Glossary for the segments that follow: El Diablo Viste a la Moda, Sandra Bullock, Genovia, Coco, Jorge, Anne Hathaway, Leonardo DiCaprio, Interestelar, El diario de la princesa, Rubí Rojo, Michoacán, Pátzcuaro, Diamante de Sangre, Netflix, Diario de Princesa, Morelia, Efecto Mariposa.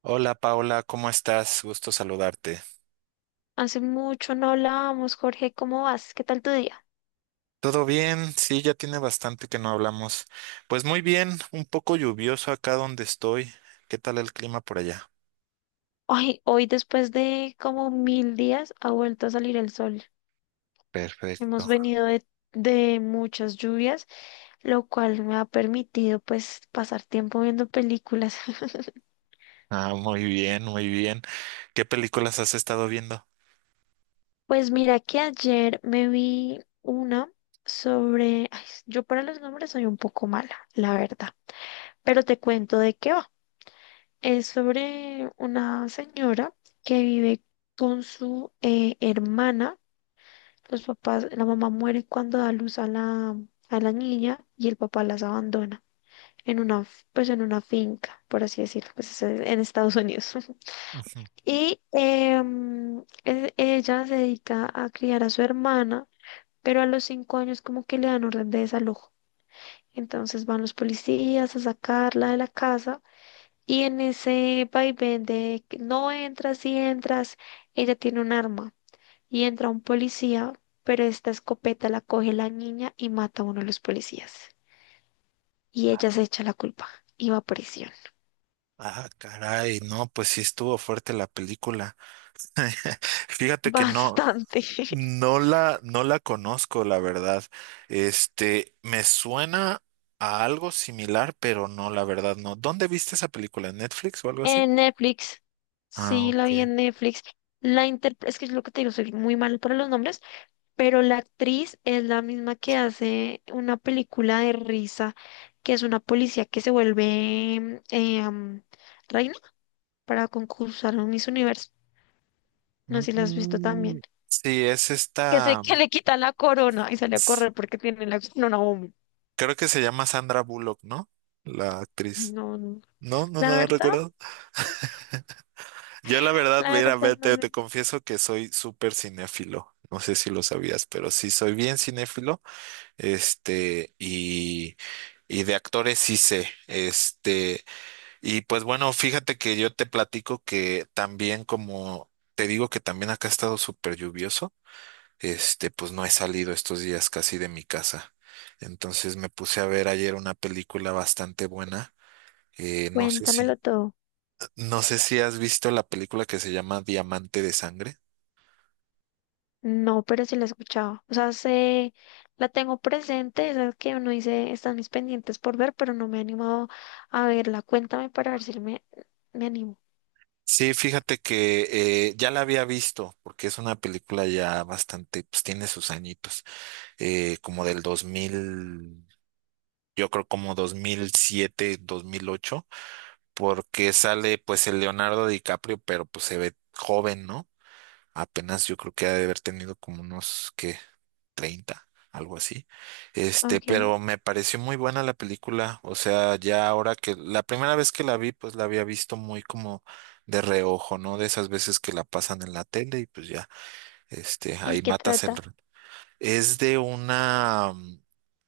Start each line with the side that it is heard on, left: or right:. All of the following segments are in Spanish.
right: Hola Paula, ¿cómo estás? Gusto saludarte.
left: Hace mucho no hablábamos, Jorge, ¿cómo vas? ¿Qué tal tu día?
right: ¿Todo bien? Sí, ya tiene bastante que no hablamos. Pues muy bien, un poco lluvioso acá donde estoy. ¿Qué tal el clima por allá?
left: Hoy después de como 1.000 días ha vuelto a salir el sol. Hemos
right: Perfecto.
left: venido de muchas lluvias, lo cual me ha permitido pues pasar tiempo viendo películas.
right: Ah, muy bien, muy bien. ¿Qué películas has estado viendo?
left: Pues mira que ayer me vi una sobre... ay, yo para los nombres soy un poco mala, la verdad, pero te cuento de qué va. Es sobre una señora que vive con su hermana. Los papás, la mamá muere cuando da luz a la niña y el papá las abandona en una, pues en una finca, por así decirlo, pues es en Estados Unidos.
right: Ujú.
left: Y ella se dedica a criar a su hermana, pero a los 5 años como que le dan orden de desalojo. Entonces van los policías a sacarla de la casa y en ese vaivén de que no entras y entras, ella tiene un arma y entra un policía, pero esta escopeta la coge la niña y mata a uno de los policías. Y ella se echa la culpa y va a prisión.
right: Ah, caray, no, pues sí estuvo fuerte la película. Fíjate que no.
left: Bastante.
right: No la conozco, la verdad. Me suena a algo similar, pero no, la verdad, no. ¿Dónde viste esa película? ¿En Netflix o algo así?
left: En Netflix.
right: Ah,
left: Sí, la vi
right: ok.
left: en Netflix. Es que es lo que te digo, soy muy malo para los nombres, pero la actriz es la misma que hace una película de risa, que es una policía que se vuelve reina para concursar en Miss Universo. No sé si la has visto
right: Mm,
left: también.
right: sí, es
left: que se
right: esta,
left: que le quitan la corona y sale a
right: es-
left: correr porque tiene la corona bomba.
right: creo que se llama Sandra Bullock, ¿no? La
left: Ay,
right: actriz.
left: no, no.
right: No, no, no,
left: La
right: no
left: verdad,
right: recuerdo. Yo la verdad,
left: la
right: mira,
left: verdad,
right: vete,
left: no.
right: te
left: No.
right: confieso que soy súper cinéfilo. No sé si lo sabías, pero sí soy bien cinéfilo. Este, y, y de actores sí sé. Y pues bueno, fíjate que yo te platico que también, como te digo que también acá ha estado súper lluvioso, pues no he salido estos días casi de mi casa. Entonces me puse a ver ayer una película bastante buena. Eh, no sé
left: Cuéntamelo
right: si,
left: todo.
right: no sé si has visto la película que se llama Diamante de Sangre.
left: No, pero sí la he escuchado. O sea, sé, la tengo presente, esas que uno dice, están mis pendientes por ver, pero no me he animado a verla. Cuéntame para ver si me animo.
right: Sí, fíjate que ya la había visto, porque es una película ya bastante, pues tiene sus añitos. Como del dos mil, yo creo, como 2007, 2008, porque sale pues el Leonardo DiCaprio, pero pues se ve joven, ¿no? Apenas yo creo que ha de haber tenido como unos, ¿qué? 30, algo así. Este,
left: Ok.
right: pero me pareció muy buena la película, o sea, ya ahora que la primera vez que la vi, pues la había visto muy como de reojo, ¿no? De esas veces que la pasan en la tele y pues ya,
left: ¿Y
right: ahí
left: qué
right: matas el,
left: trata?
right: es de una,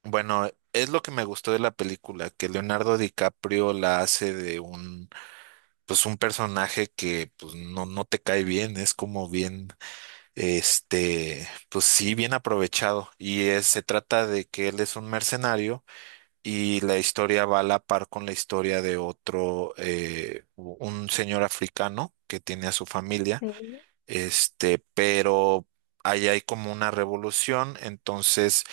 right: bueno, es lo que me gustó de la película, que Leonardo DiCaprio la hace de un, pues un personaje que pues no, no te cae bien, es como bien, pues sí, bien aprovechado. Y se trata de que él es un mercenario, y la historia va a la par con la historia de otro, un señor africano que tiene a su familia,
left: Sí.
right: este, pero... Ahí hay como una revolución. Entonces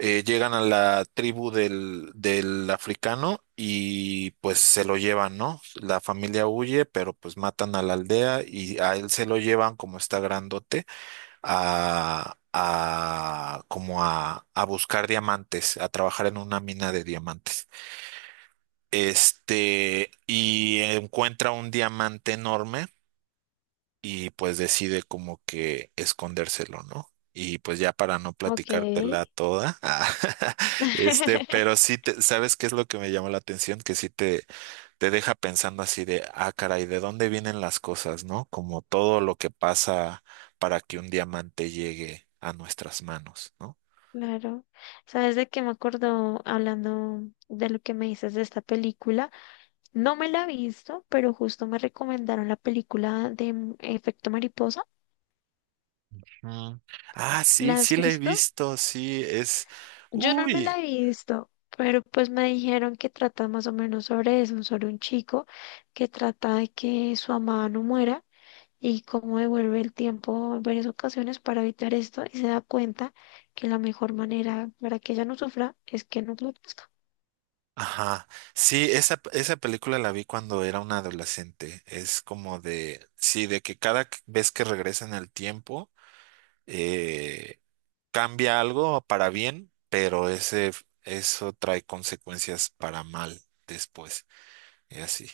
right: llegan a la tribu del africano y pues se lo llevan, ¿no? La familia huye, pero pues matan a la aldea y a él se lo llevan, como está grandote, a como a buscar diamantes, a trabajar en una mina de diamantes. Y encuentra un diamante enorme, y pues decide como que escondérselo, ¿no? Y pues ya, para no
left: Ok.
right: platicártela toda, ah, pero sí, ¿sabes qué es lo que me llamó la atención? Que sí te deja pensando así de, ah, caray, ¿de dónde vienen las cosas, no? Como todo lo que pasa para que un diamante llegue a nuestras manos, ¿no?
left: Claro, sabes de qué me acordó hablando de lo que me dices de esta película. No me la he visto, pero justo me recomendaron la película de Efecto Mariposa.
right: Mm. Ah, sí,
left: ¿La has
right: sí la he
left: visto?
right: visto, sí, es,
left: Yo no me
right: uy.
left: la he visto, pero pues me dijeron que trata más o menos sobre eso, sobre un chico que trata de que su amada no muera y cómo devuelve el tiempo en varias ocasiones para evitar esto y se da cuenta que la mejor manera para que ella no sufra es que no lo...
right: Ajá. Sí, esa película la vi cuando era una adolescente. Es como de, sí, de que cada vez que regresa en el tiempo, eh, cambia algo para bien, pero eso trae consecuencias para mal después. Y así.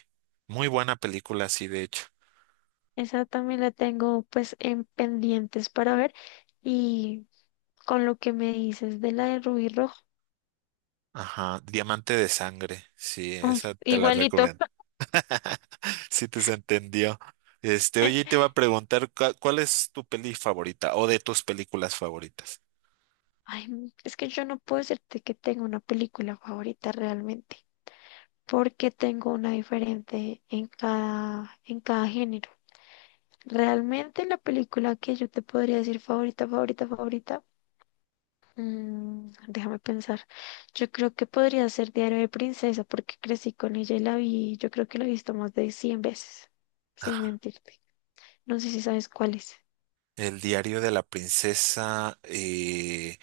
right: Muy buena película, sí, de hecho.
left: Esa también la tengo pues en pendientes para ver y con lo que me dices de la de Rubí Rojo,
right: Ajá. Diamante de sangre. Sí,
left: ay,
right: esa te la
left: igualito.
right: recomiendo. Sí, te se entendió. Oye, te iba a preguntar, ¿cuál es tu peli favorita o de tus películas favoritas?
left: Ay, es que yo no puedo decirte que tengo una película favorita realmente, porque tengo una diferente en cada género. Realmente la película que yo te podría decir favorita, favorita, favorita. Déjame pensar. Yo creo que podría ser Diario de Princesa porque crecí con ella y la vi, yo creo que la he visto más de 100 veces, sin
right: Ah,
left: mentirte. No sé si sabes cuál es.
right: El diario de la princesa.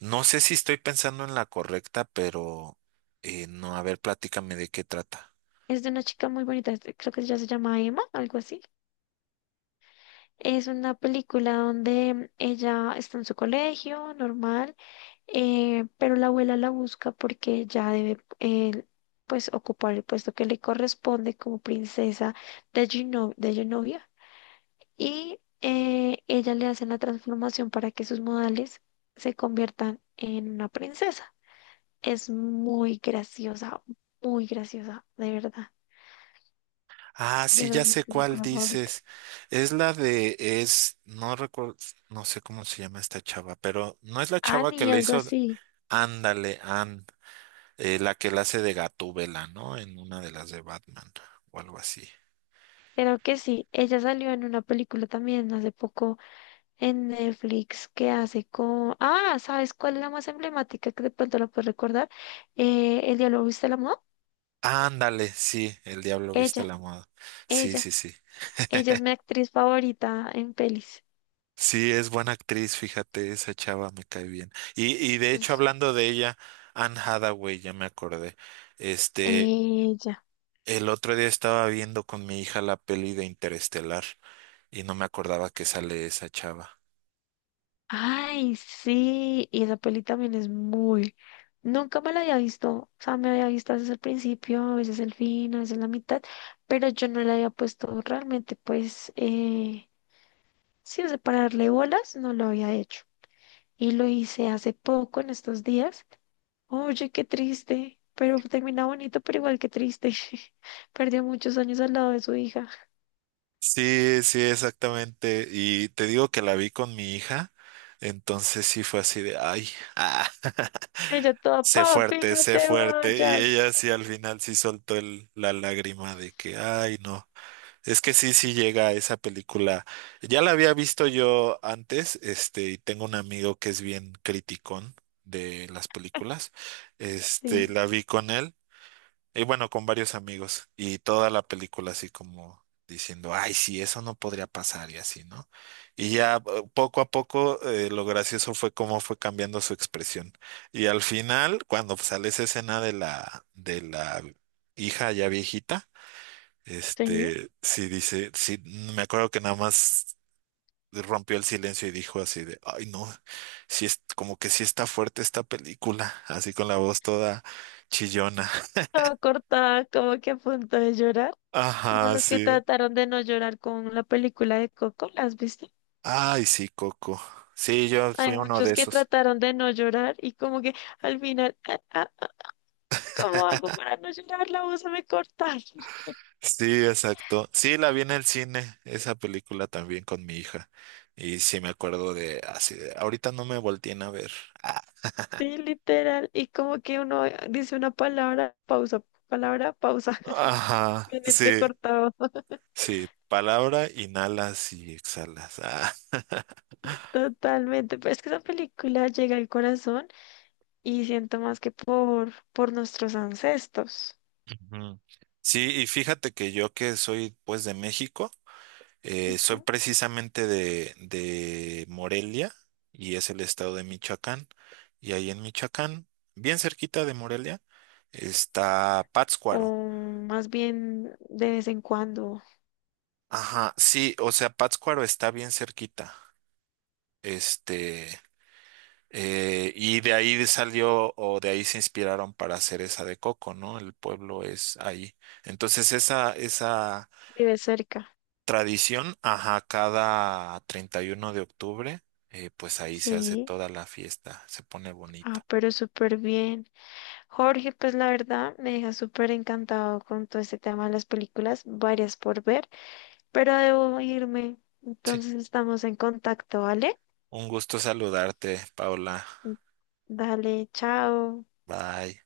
right: No sé si estoy pensando en la correcta, pero no, a ver, platícame de qué trata.
left: Es de una chica muy bonita, este, creo que ella se llama Emma, algo así. Es una película donde ella está en su colegio, normal, pero la abuela la busca porque ella debe, pues, ocupar el puesto que le corresponde como princesa de de Genovia y ella le hace la transformación para que sus modales se conviertan en una princesa. Es muy graciosa, de verdad.
right: Ah,
left: Yo
right: sí,
left: no
right: ya
left: es mi
right: sé cuál
left: película favorita.
right: dices. Es la de, es, no recuerdo, no sé cómo se llama esta chava, pero no es la chava que
left: Annie,
right: le
left: algo
right: hizo,
left: así.
right: ándale, la que la hace de Gatúbela, ¿no? En una de las de Batman o algo así.
left: Creo que sí. Ella salió en una película también hace poco en Netflix que hace con... Ah, ¿sabes cuál es la más emblemática que de pronto la puedes recordar? El diálogo viste la moda.
right: Ándale, sí, El Diablo Viste a
left: Ella,
right: la Moda. Sí, sí,
left: ella.
right: sí.
left: Ella es mi actriz favorita en pelis.
right: Sí, es buena actriz, fíjate, esa chava me cae bien. Y de hecho,
left: Es
right: hablando de ella, Anne Hathaway, ya me acordé. Este,
left: ella.
right: el otro día estaba viendo con mi hija la peli de Interestelar, y no me acordaba que sale esa chava.
left: Ay, sí, y esa peli también es muy... Nunca me la había visto, o sea, me había visto a veces el principio, a veces el fin, a veces la mitad, pero yo no le había puesto realmente, pues, sí, o sea, para darle bolas, no lo había hecho. Y lo hice hace poco, en estos días. Oye, qué triste, pero termina bonito, pero igual qué triste. Perdió muchos años al lado de su hija.
right: Sí, sí, exactamente. Y te digo que la vi con mi hija, entonces sí fue así de, ay, ah.
left: Ella toda,
right: Sé
left: papi,
right: fuerte,
left: no
right: sé
left: te
right: fuerte. Y
left: vayas.
right: ella sí, al final, sí soltó la lágrima de que, ay, no. Es que sí, sí llega a esa película. Ya la había visto yo antes, y tengo un amigo que es bien criticón de las películas. Este,
left: Sí,
right: la vi con él. Y bueno, con varios amigos, y toda la película así como diciendo, ay, sí, eso no podría pasar y así, ¿no? Y ya poco a poco, lo gracioso fue cómo fue cambiando su expresión. Y al final, cuando sale esa escena de la, hija ya viejita,
left: sí.
right: sí dice, sí, me acuerdo que nada más rompió el silencio y dijo así de, ay, no, sí es como que sí está fuerte esta película, así con la voz toda chillona.
left: Estaba cortada, como que a punto de llorar, como
right: Ajá,
left: los que
right: sí.
left: trataron de no llorar con la película de Coco, ¿la has visto?
right: Ay, sí, Coco. Sí, yo
left: Hay
right: fui uno de
left: muchos que
right: esos.
left: trataron de no llorar y como que al final, ah, ah, ¿cómo hago para no llorar? La voz se me corta.
right: Sí, exacto. Sí, la vi en el cine, esa película también con mi hija. Y sí me acuerdo de así de, ahorita no me volteen a ver. Ah.
left: Sí, literal. Y como que uno dice una palabra, pausa,
right: Ajá,
left: bien
right: sí,
left: entrecortado.
right: sí. Palabra, inhalas y exhalas. Ah.
left: Totalmente. Pero es que esa película llega al corazón y siento más que por nuestros ancestros.
right: Ujú. Sí, y fíjate que yo que soy pues de México. Soy precisamente de Morelia, y es el estado de Michoacán. Y ahí en Michoacán, bien cerquita de Morelia, está Pátzcuaro.
left: O más bien de vez en cuando
right: Ajá, sí, o sea, Pátzcuaro está bien cerquita. Este, y de ahí salió, o de ahí se inspiraron para hacer esa de Coco, ¿no? El pueblo es ahí. Entonces, esa, esa.
left: vive cerca.
right: Tradición, ajá, cada 31 de octubre, pues ahí se hace
left: Sí,
right: toda la fiesta, se pone bonito.
left: ah, pero súper bien. Jorge, pues la verdad me deja súper encantado con todo este tema de las películas, varias por ver, pero debo irme.
right: Sí.
left: Entonces estamos en contacto, ¿vale?
right: Un gusto saludarte, Paula.
left: Dale, chao.
right: Bye.